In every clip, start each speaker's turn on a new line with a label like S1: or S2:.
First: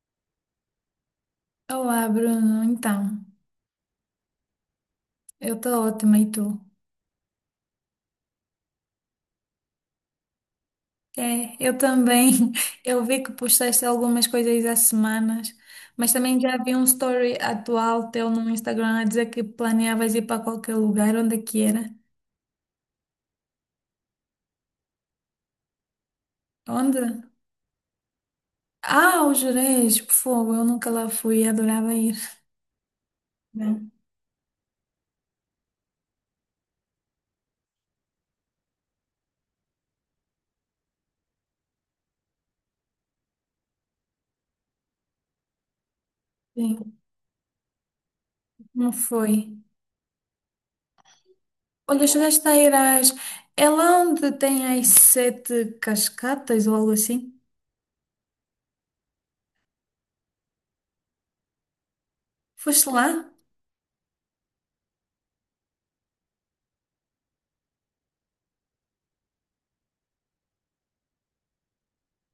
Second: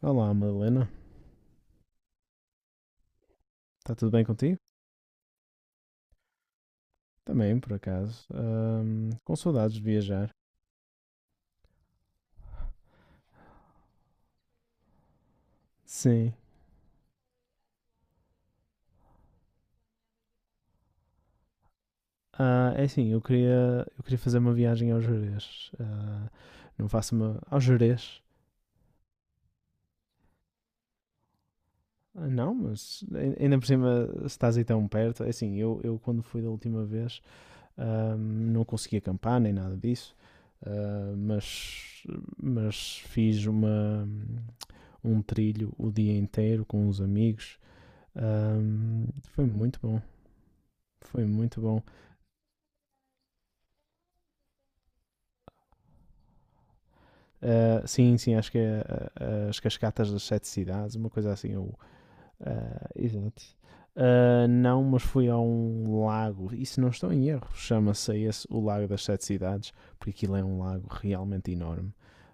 S1: Olá, Madalena.
S2: Olá, Bruno. Então,
S1: Está tudo bem contigo?
S2: eu estou ótima e tu?
S1: Também, por acaso. Com saudades de viajar.
S2: É, eu também. Eu vi que postaste algumas coisas há semanas, mas
S1: Sim.
S2: também já vi um story atual teu no Instagram a dizer que planeavas ir para qualquer lugar, onde é que era?
S1: É assim, eu queria fazer uma viagem ao Jerez. Não
S2: Onde?
S1: faço uma... ao Jerez?
S2: Ah, o Jerez, por fogo, eu nunca lá fui, adorava ir.
S1: Ah, não, mas ainda por
S2: Não,
S1: cima se estás aí tão perto. É assim, eu quando fui da última vez não consegui acampar nem nada disso. Ah, mas fiz uma, um trilho o dia inteiro com
S2: sim,
S1: os amigos.
S2: não
S1: Ahm, Foi
S2: foi.
S1: muito bom. Foi muito bom.
S2: Olha, chegaste a ir às... é lá onde tem as sete cascatas ou algo assim?
S1: Ah, sim, sim, acho que é as Cascatas das Sete Cidades, uma coisa assim. Ou, ah,
S2: Foste lá?
S1: exato. Ah, não, mas fui a um lago, e se não estou em erro, chama-se esse o Lago das Sete Cidades, porque aquilo é um lago realmente enorme.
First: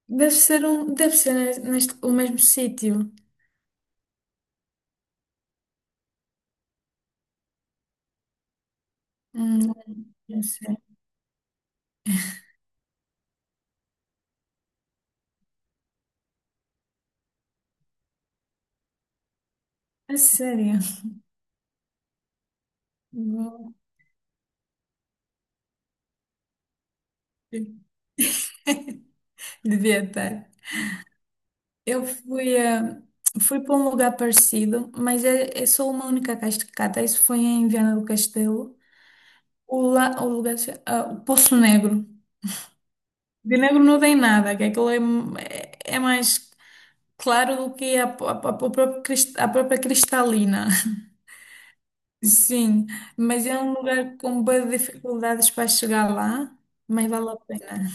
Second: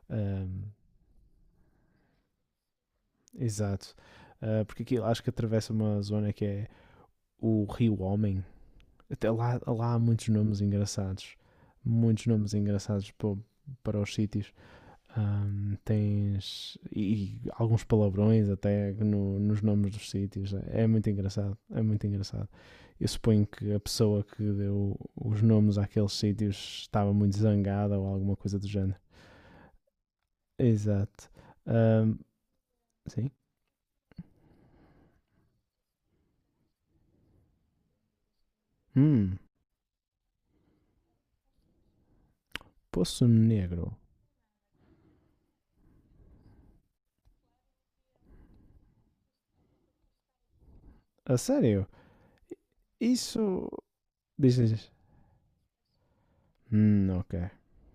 S2: Deve
S1: Ah,
S2: ser neste, o mesmo sítio.
S1: exato. Ah, porque aquilo acho que atravessa uma zona que é o Rio Homem. Até lá,
S2: Hum,
S1: lá há muitos
S2: não
S1: nomes
S2: sei.
S1: engraçados. Muitos nomes engraçados para, para os sítios. Tens e alguns palavrões até nos nomes dos
S2: A
S1: sítios.
S2: sério.
S1: É muito engraçado, é muito engraçado. Eu suponho que
S2: Vou-
S1: a pessoa que deu os nomes àqueles sítios estava muito zangada ou alguma coisa do género.
S2: Devia estar.
S1: Exato.
S2: Eu
S1: Ahm,
S2: fui, a
S1: sim.
S2: Fui para um lugar parecido, mas é só uma única cascata. Isso foi em Viana do Castelo.
S1: Hum,
S2: O, la, o lugar, se- ah, o Poço Negro.
S1: Poço
S2: De negro
S1: Negro.
S2: não tem nada, que aquilo é mais claro do que a própria cristalina.
S1: A sério?
S2: Sim, mas é
S1: Isso.
S2: um lugar com
S1: Diz,
S2: boas
S1: diz.
S2: dificuldades para chegar lá, mas vale
S1: Ok,
S2: a pena.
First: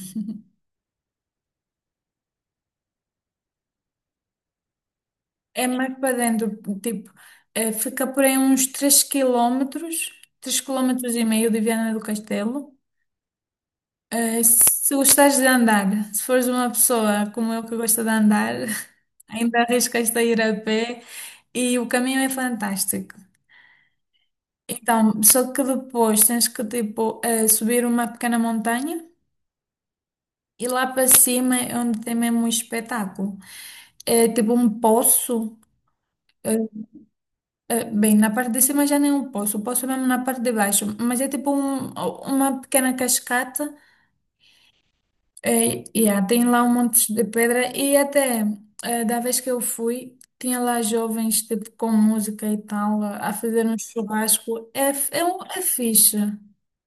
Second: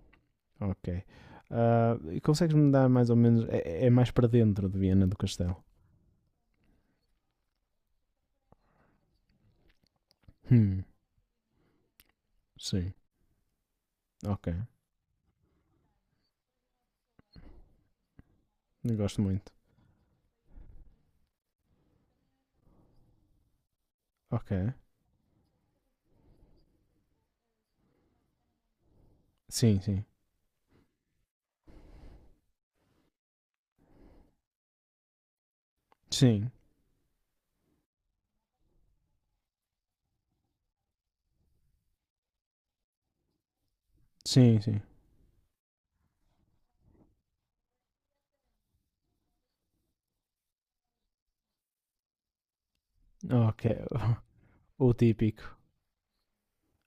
S1: ok. Ah, e consegues-me dar mais ou menos. É, é mais para dentro de Viena do Castelo.
S2: É mais para dentro, tipo, fica por aí uns 3 km, três
S1: Hum,
S2: km e meio de Viana do Castelo.
S1: sim. Ok.
S2: Se gostares de andar, se fores uma pessoa como eu que gosta de andar,
S1: Gosto muito.
S2: ainda arriscas-te a ir a pé e o caminho é fantástico.
S1: Ok.
S2: Então, só que depois tens que, tipo, subir uma pequena montanha.
S1: Sim, sim.
S2: E lá para cima é onde tem mesmo um espetáculo. É tipo um poço.
S1: Sim,
S2: é- é bem, na parte de cima já nem é um poço, o poço é mesmo na parte de baixo. Mas é tipo uma pequena cascata.
S1: sim, sim.
S2: É, e tem lá um monte de pedra. E até, da vez que eu fui, tinha lá jovens tipo com música e tal, a fazer um
S1: Ok.
S2: churrasco. É,
S1: O
S2: f- é, um-
S1: típico.
S2: é fixe.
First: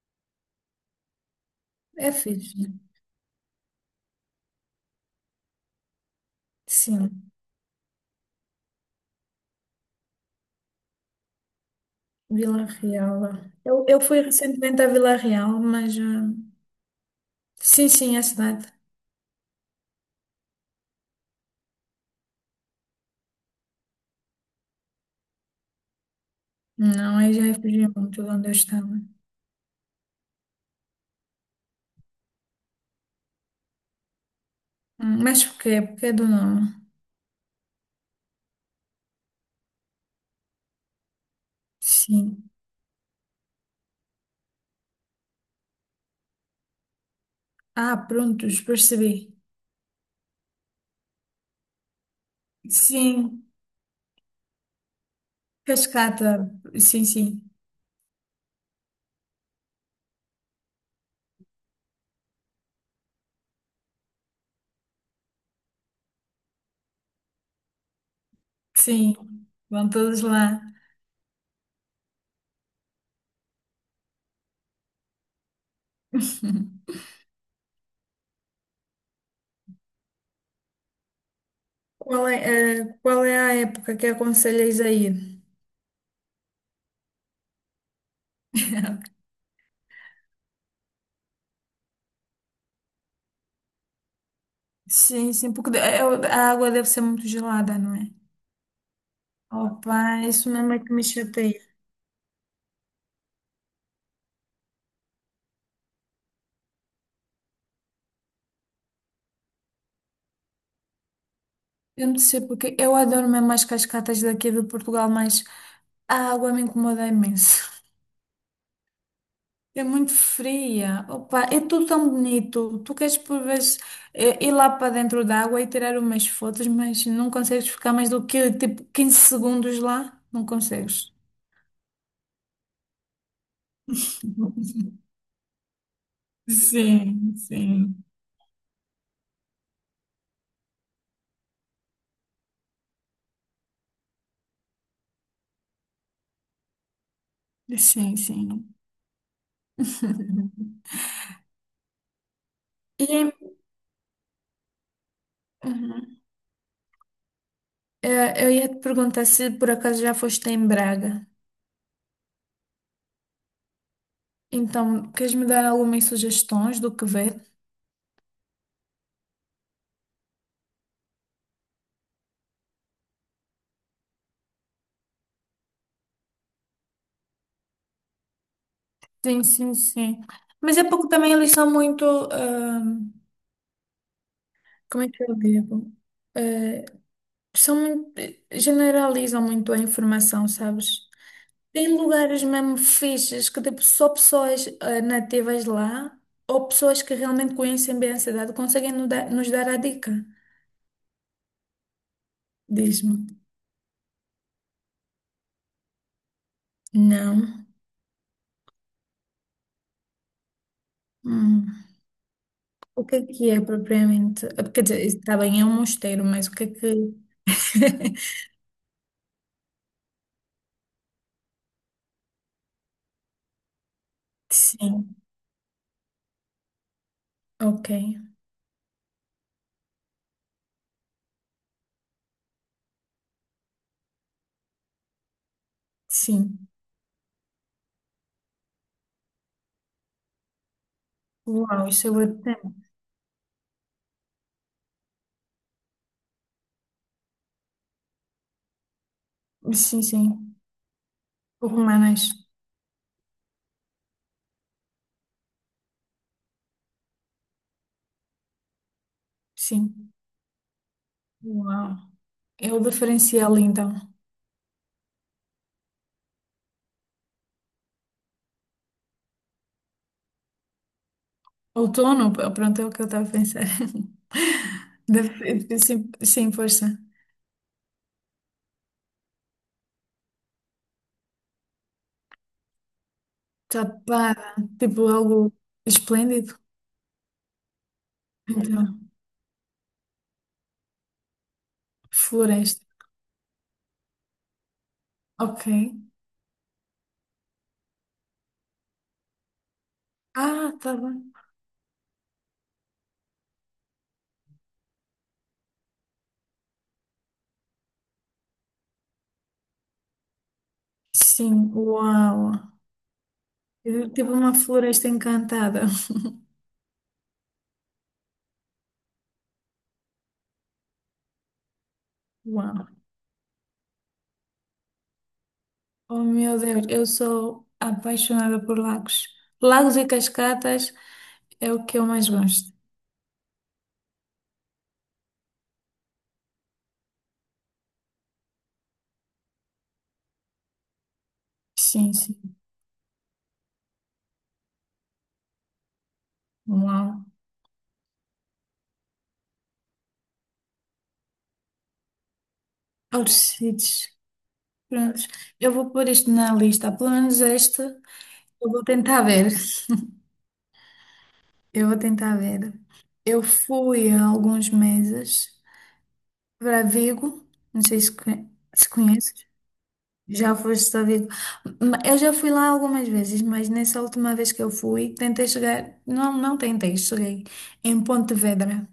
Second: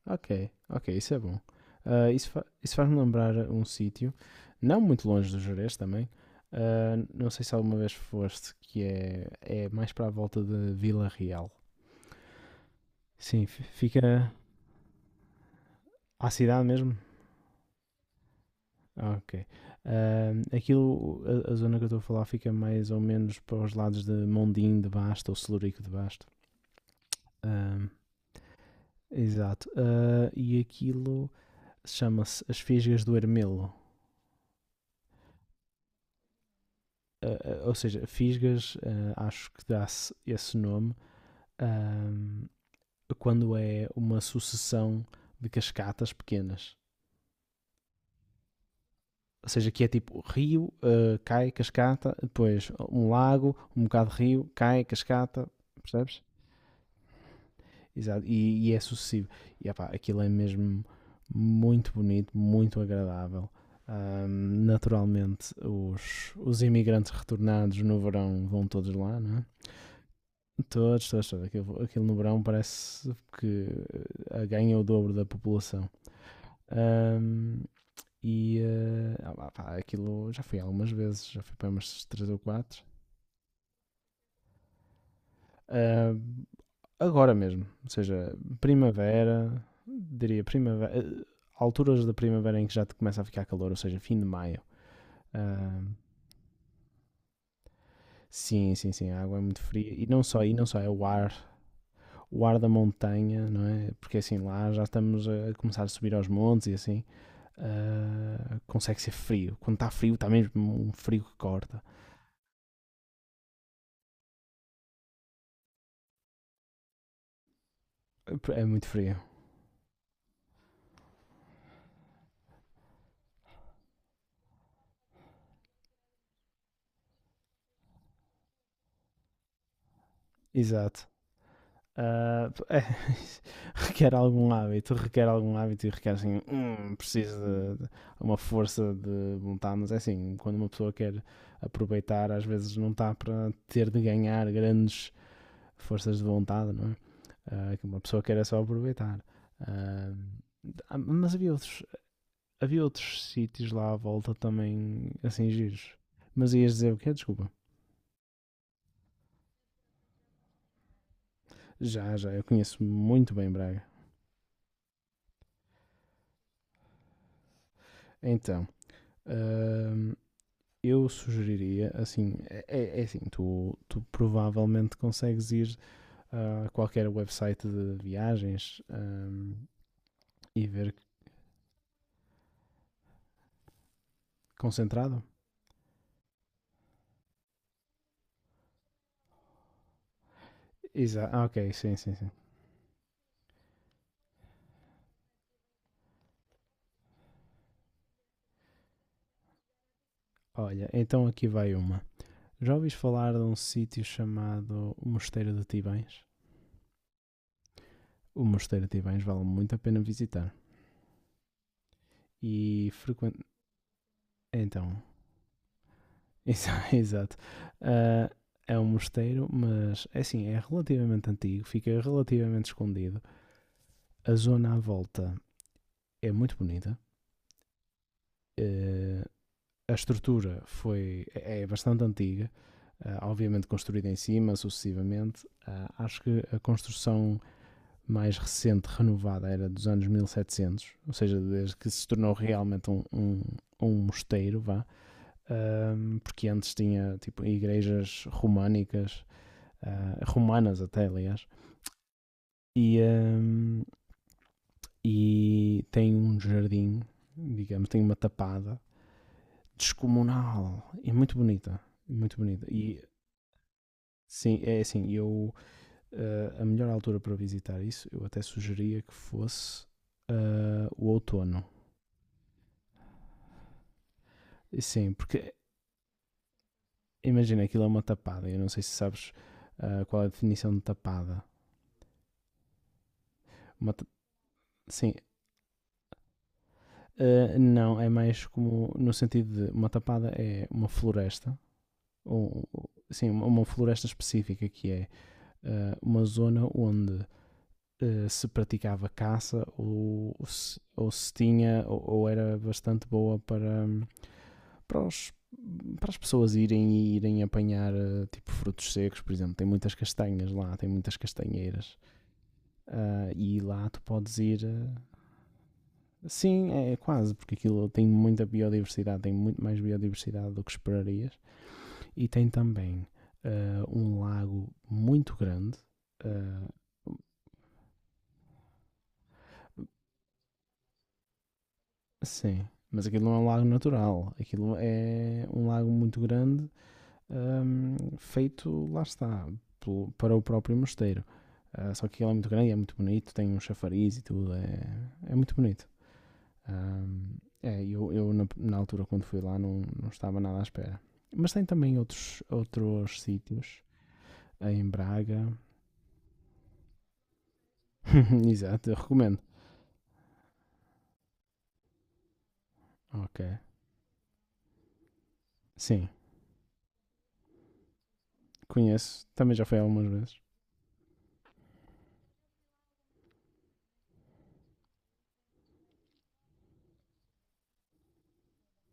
S1: Ok, ok, isso é bom. Ah,
S2: É fixe.
S1: isso faz-me lembrar um sítio, não muito longe do Jerez também. Ah, não
S2: Sim,
S1: sei se alguma vez foste, que é, é mais para a volta de Vila Real.
S2: Vila Real.
S1: Sim,
S2: Eu fui
S1: fica
S2: recentemente à Vila Real, mas.
S1: à cidade mesmo?
S2: Sim, sim, é a cidade.
S1: Ah, ok. Aquilo, a zona que eu estou a falar fica mais ou menos para os lados de Mondim de Basto ou Celurico de Basto.
S2: Não, aí já refugiei
S1: Ahm,
S2: muito de onde eu estava.
S1: exato. Ah, e aquilo chama-se As Fisgas do Ermelo.
S2: Mas por quê? Porque é do nome.
S1: Uh, ou seja, Fisgas, acho que dá-se esse nome, uh,
S2: Sim.
S1: quando é uma sucessão de cascatas pequenas.
S2: Ah, prontos, percebi.
S1: Ou seja, que é tipo rio, cai, cascata, depois um
S2: Sim,
S1: lago, um bocado de rio, cai, cascata, percebes?
S2: cascata. Sim, sim.
S1: Exato, e é sucessivo. E epá, aquilo é mesmo muito bonito, muito agradável. Um, naturalmente, os imigrantes retornados no verão vão todos
S2: Sim,
S1: lá, não é?
S2: vão todos lá.
S1: Todos, todos, todos. Aquilo, aquilo no verão parece que ganha o dobro da população. Ahm, pá, aquilo já fui algumas vezes, já fui para umas
S2: Qual
S1: 3
S2: é,
S1: ou 4.
S2: eh, qual é a época que aconselhas a ir?
S1: Agora mesmo, ou seja, primavera, diria primavera, alturas da primavera em que já te começa a ficar calor, ou seja, fim de maio.
S2: Sim, sim, porque
S1: Ahm,
S2: a água deve ser muito gelada, não é?
S1: Sim, sim, sim, a água é muito fria
S2: Opa, isso
S1: e não
S2: mesmo
S1: só
S2: é
S1: é
S2: que me chateia.
S1: o ar da montanha, não é? Porque assim lá já estamos a começar a subir aos montes e assim, ah, consegue ser frio. Quando está frio, está mesmo um frio que corta.
S2: Eu não sei porque eu adoro mesmo as cascatas daqui de Portugal, mas a água me incomoda imenso.
S1: É muito frio.
S2: É muito fria. Opa, é tudo tão bonito. Tu queres por vezes ir lá para dentro da água e tirar umas fotos, mas não consegues ficar mais do que tipo 15 segundos lá. Não
S1: Exato.
S2: consegues.
S1: Ah, é, requer algum hábito e requer assim,
S2: Sim,
S1: precisa de
S2: sim.
S1: uma força de vontade, mas é assim, quando uma pessoa quer aproveitar, às vezes não está para ter de ganhar grandes forças de vontade, não é? Ah, uma
S2: Sim,
S1: pessoa quer é só
S2: sim.
S1: aproveitar. Ah, ah, mas havia outros havia
S2: E é,
S1: outros sítios lá à volta também, assim, giros.
S2: uhum.
S1: Mas ias dizer o quê? Desculpa.
S2: Eu ia te perguntar se por acaso já foste em Braga.
S1: Já, já, eu conheço muito bem Braga.
S2: Então, queres me dar algumas sugestões do que ver?
S1: Então, hum, eu sugeriria, assim, é assim, tu, tu provavelmente consegues ir a qualquer website de viagens
S2: Sim, sim, sim.
S1: e
S2: Mas é
S1: ver
S2: porque também eles são muito. Como é que
S1: concentrado.
S2: eu digo? Eh, São muito, generalizam muito a informação, sabes?
S1: Exato, ah, ok,
S2: Tem
S1: sim, sim, sim.
S2: lugares mesmo fixes que tipo, só pessoas nativas lá ou pessoas que realmente conhecem bem a cidade conseguem nos dar a dica.
S1: Olha, então aqui vai uma. Já ouviste
S2: Diz-me.
S1: falar de um sítio chamado Mosteiro de Tibães?
S2: Não.
S1: O Mosteiro de Tibães vale muito a pena visitar.
S2: Hum.
S1: E
S2: O
S1: frequente.
S2: que é propriamente? Quer dizer,
S1: Então,
S2: está bem, é um mosteiro, mas o que é que.
S1: exato. Ah, é um mosteiro, mas é assim, é relativamente antigo, fica relativamente escondido. A zona à
S2: Sim,
S1: volta é muito bonita.
S2: ok.
S1: Eh, a estrutura foi, é bastante antiga, ah, obviamente construída em cima sucessivamente. Ah, acho que a
S2: Sim.
S1: construção mais recente, renovada, era dos anos 1700 ou seja, desde
S2: Uau,
S1: que se
S2: isso é
S1: tornou
S2: o tema.
S1: realmente um, um, um mosteiro, vá. Ahm, porque antes tinha tipo igrejas românicas,
S2: Sim,
S1: ah,
S2: sim.
S1: romanas até, aliás,
S2: Romanas.
S1: e, ahm, e tem um jardim, digamos, tem uma tapada
S2: Sim.
S1: descomunal e muito bonita,
S2: Uau.
S1: muito bonita.
S2: É o
S1: E
S2: diferencial, então.
S1: sim, é assim, eu ah, a melhor altura para visitar isso, eu até sugeria que fosse ah, o outono.
S2: Outono, pronto, é o que eu estava a pensar.
S1: E sim, porque
S2: Sim, sim, força.
S1: imagina aquilo é uma tapada, eu não sei se sabes ah, qual é a definição de tapada. Uma
S2: Tapada, tipo
S1: sim,
S2: algo esplêndido.
S1: Não, é mais como
S2: Então,
S1: no sentido de uma tapada é uma floresta, ou
S2: floresta.
S1: sim, uma- floresta específica que é
S2: Ok.
S1: uma zona onde se praticava caça
S2: Ah, tá
S1: ou se
S2: bem.
S1: tinha ou era bastante boa para, para, para as pessoas irem e irem apanhar tipo frutos secos, por exemplo, tem muitas castanhas lá, tem muitas
S2: Sim,
S1: castanheiras.
S2: uau.
S1: Ah, e lá tu
S2: Tipo
S1: podes
S2: uma
S1: ir ah,
S2: floresta encantada.
S1: sim, é quase, porque aquilo tem muita biodiversidade, tem muito mais biodiversidade do que esperarias. E tem
S2: Uau.
S1: também ah, um lago muito grande.
S2: Oh, meu
S1: Ah,
S2: Deus, eu sou apaixonada por lagos. Lagos e cascatas é o que eu mais
S1: sim,
S2: gosto.
S1: mas aquilo não é um lago natural. Aquilo é um lago muito grande, feito, lá está, para o próprio mosteiro. Ah, só
S2: Sim,
S1: que ele é muito
S2: sim.
S1: grande, e é muito bonito, tem um chafariz e tudo, é, é muito bonito.
S2: Uau.
S1: Ahm, eu na altura quando fui lá não, não estava nada à espera. Mas tem também outros, outros
S2: Altos
S1: sítios
S2: sítios.
S1: em
S2: Prontos,
S1: Braga.
S2: eu vou pôr isto na lista, pelo menos este eu vou
S1: Exato, eu
S2: tentar
S1: recomendo.
S2: ver. Eu vou tentar ver.
S1: Ok.
S2: Eu fui há alguns meses
S1: Sim,
S2: para Vigo, não sei se
S1: conheço.
S2: conheces,
S1: Também já fui algumas vezes.
S2: já foste a Vigo. Eu já fui lá algumas vezes, mas nessa última vez que eu fui, tentei chegar, não, não tentei, cheguei em Pontevedra.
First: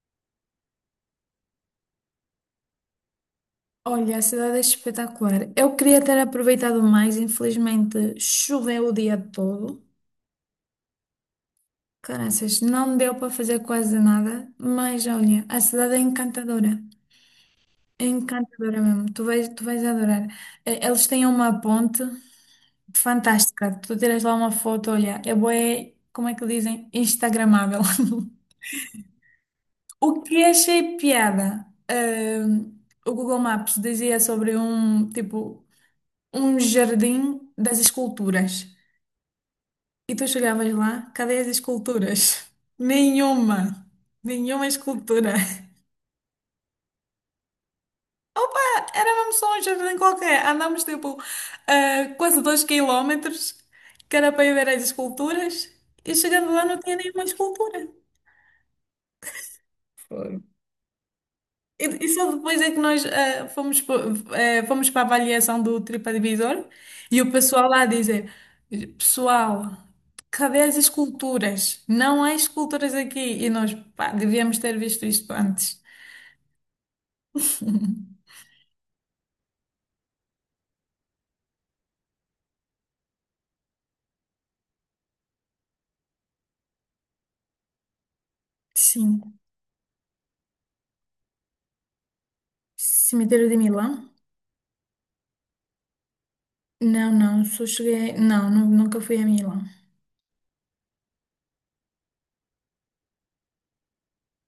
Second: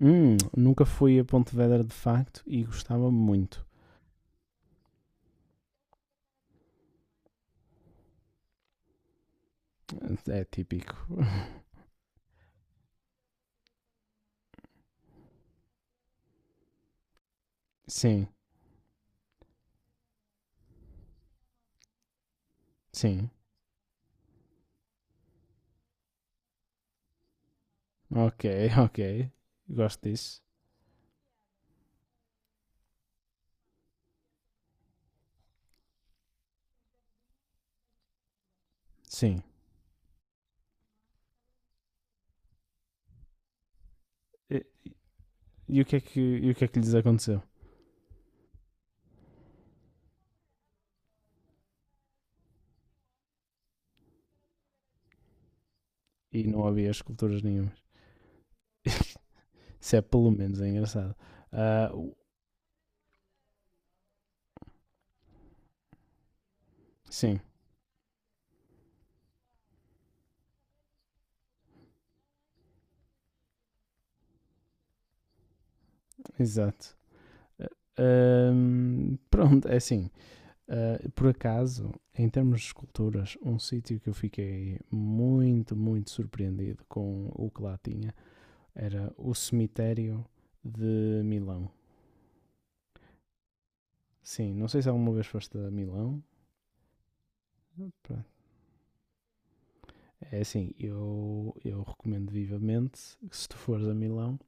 S1: Nunca fui a Pontevedra de facto e gostava muito.
S2: Olha, a cidade é espetacular. Eu queria ter aproveitado mais, infelizmente choveu o dia todo.
S1: É típico.
S2: Caraças, não deu para fazer quase nada, mas olha, a cidade é encantadora. É
S1: Sim,
S2: encantadora mesmo. Tu vais adorar. Eles têm uma ponte
S1: sim.
S2: fantástica. Tu tiras lá uma foto, olha, é bué, como é que dizem? Instagramável.
S1: Ok, ok. Gosto
S2: O que
S1: disso.
S2: achei piada, o Google Maps dizia sobre um, tipo, um jardim das esculturas.
S1: Sim.
S2: E tu chegavas lá, cadê as esculturas? Nenhuma.
S1: E,
S2: Nenhuma escultura.
S1: e o, que é que, e o que é que lhes aconteceu?
S2: Opa, era mesmo só um jardim qualquer. Andámos tipo quase 2 quilómetros, que era para ir ver as esculturas, e
S1: E
S2: chegando lá
S1: não
S2: não
S1: havia
S2: tinha nenhuma
S1: esculturas
S2: escultura.
S1: nenhumas. Isso é pelo
S2: Foi
S1: menos é engraçado.
S2: E,
S1: Ah,
S2: e só depois é que nós fomos para a avaliação do TripAdvisor e o
S1: sim.
S2: pessoal lá dizer: pessoal, cadê as esculturas? Não há esculturas aqui. E nós, pá, devíamos ter visto isto antes.
S1: Exato. Pronto, é assim. Ah, por acaso, em termos de esculturas, um sítio que eu fiquei muito, muito surpreendido com o que lá tinha era
S2: Sim,
S1: o cemitério de Milão.
S2: cemitério de Milão.
S1: Sim, não sei se alguma vez foste a Milão.
S2: Não, não, só cheguei.
S1: Pronto.
S2: Não, nunca fui a Milão.
S1: É assim, eu recomendo vivamente que se tu fores a Milão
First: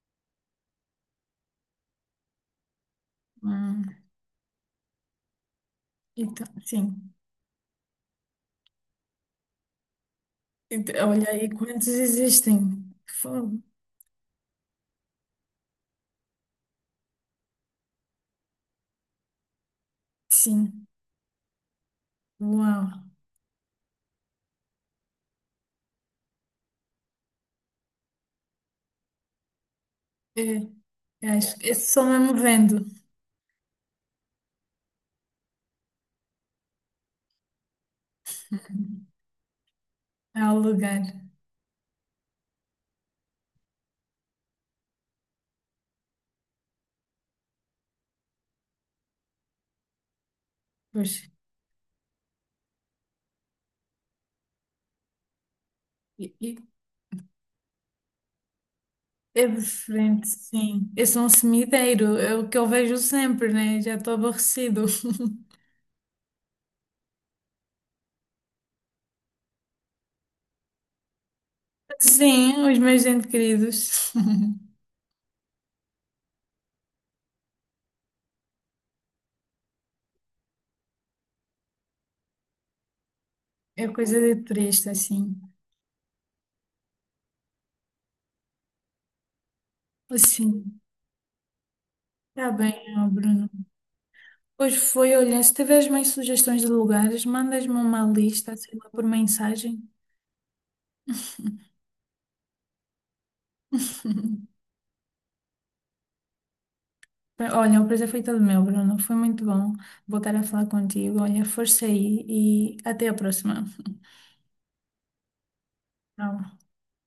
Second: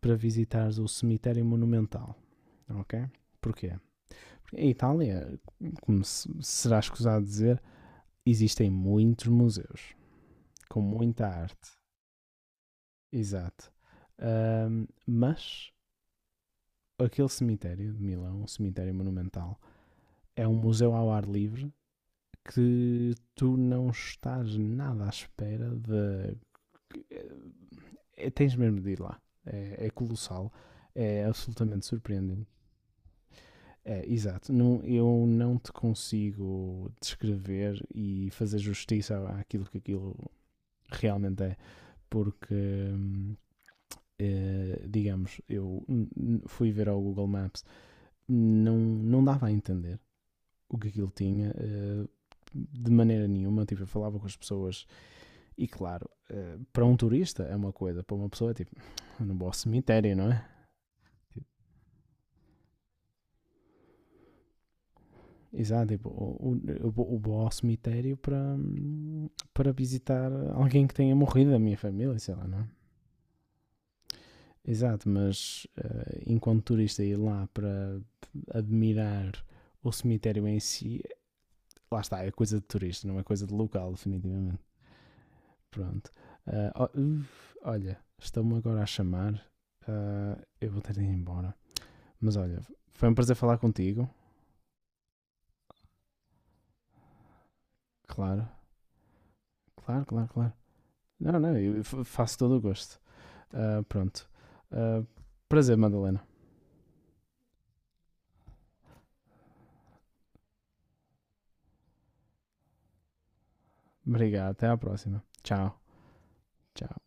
S1: para visitares o cemitério monumental, ok? Porquê?
S2: Hum,
S1: Porque em Itália, como
S2: então,
S1: será
S2: sim.
S1: escusado dizer, existem muitos museus com
S2: Então,
S1: muita
S2: olha aí
S1: arte,
S2: quantos existem. Fogo.
S1: exato. Mas aquele cemitério de Milão, um cemitério monumental, é um
S2: Sim.
S1: museu ao ar livre que
S2: Uau.
S1: tu não estás nada à espera de. É- tens mesmo de ir lá. É, é colossal, é
S2: É, acho que é
S1: absolutamente
S2: só mesmo
S1: surpreendente.
S2: vendo
S1: É, exato. Não, eu não te consigo descrever e fazer justiça àquilo que aquilo
S2: ao lugar.
S1: realmente é, porque digamos, eu fui ver ao Google Maps, não, não dava a entender o que aquilo
S2: Pois.
S1: tinha de maneira nenhuma. Tipo, eu falava com as pessoas e, claro,
S2: E
S1: eh, para um turista é uma coisa, para uma pessoa é tipo, eu não vou
S2: é
S1: ao cemitério,
S2: diferente,
S1: não é?
S2: sim. Esse é um
S1: Tipo,
S2: cemitério, é o que eu vejo sempre, né? Já estou aborrecido.
S1: exato, tipo, eu vou ao cemitério para, para visitar alguém que tenha morrido da minha família, sei lá, não é?
S2: Sim, os meus entes queridos.
S1: Exato, mas eh, enquanto turista ir lá para admirar o cemitério em si lá está, é coisa de turista, não é coisa de
S2: É
S1: local,
S2: coisa de
S1: definitivamente.
S2: turista, assim.
S1: Pronto. Ah, olha, estão-me agora a chamar. Ah, eu
S2: Assim.
S1: vou ter de ir embora. Mas
S2: Está
S1: olha,
S2: bem, ó,
S1: foi um prazer
S2: Bruno.
S1: falar contigo.
S2: Pois foi, olha, se tiveres mais sugestões de lugares, mandas-me uma
S1: Claro,
S2: lista, sei lá, por mensagem.
S1: claro, claro, claro. Não, não, eu faço todo o gosto. Ah, pronto. Ah, prazer, Madalena.
S2: Olha, o prazer foi todo meu, Bruno. Foi muito bom voltar a falar contigo. Olha, força aí e até a próxima.
S1: Obrigado, até à próxima. Tchau,
S2: Tchau.
S1: tchau.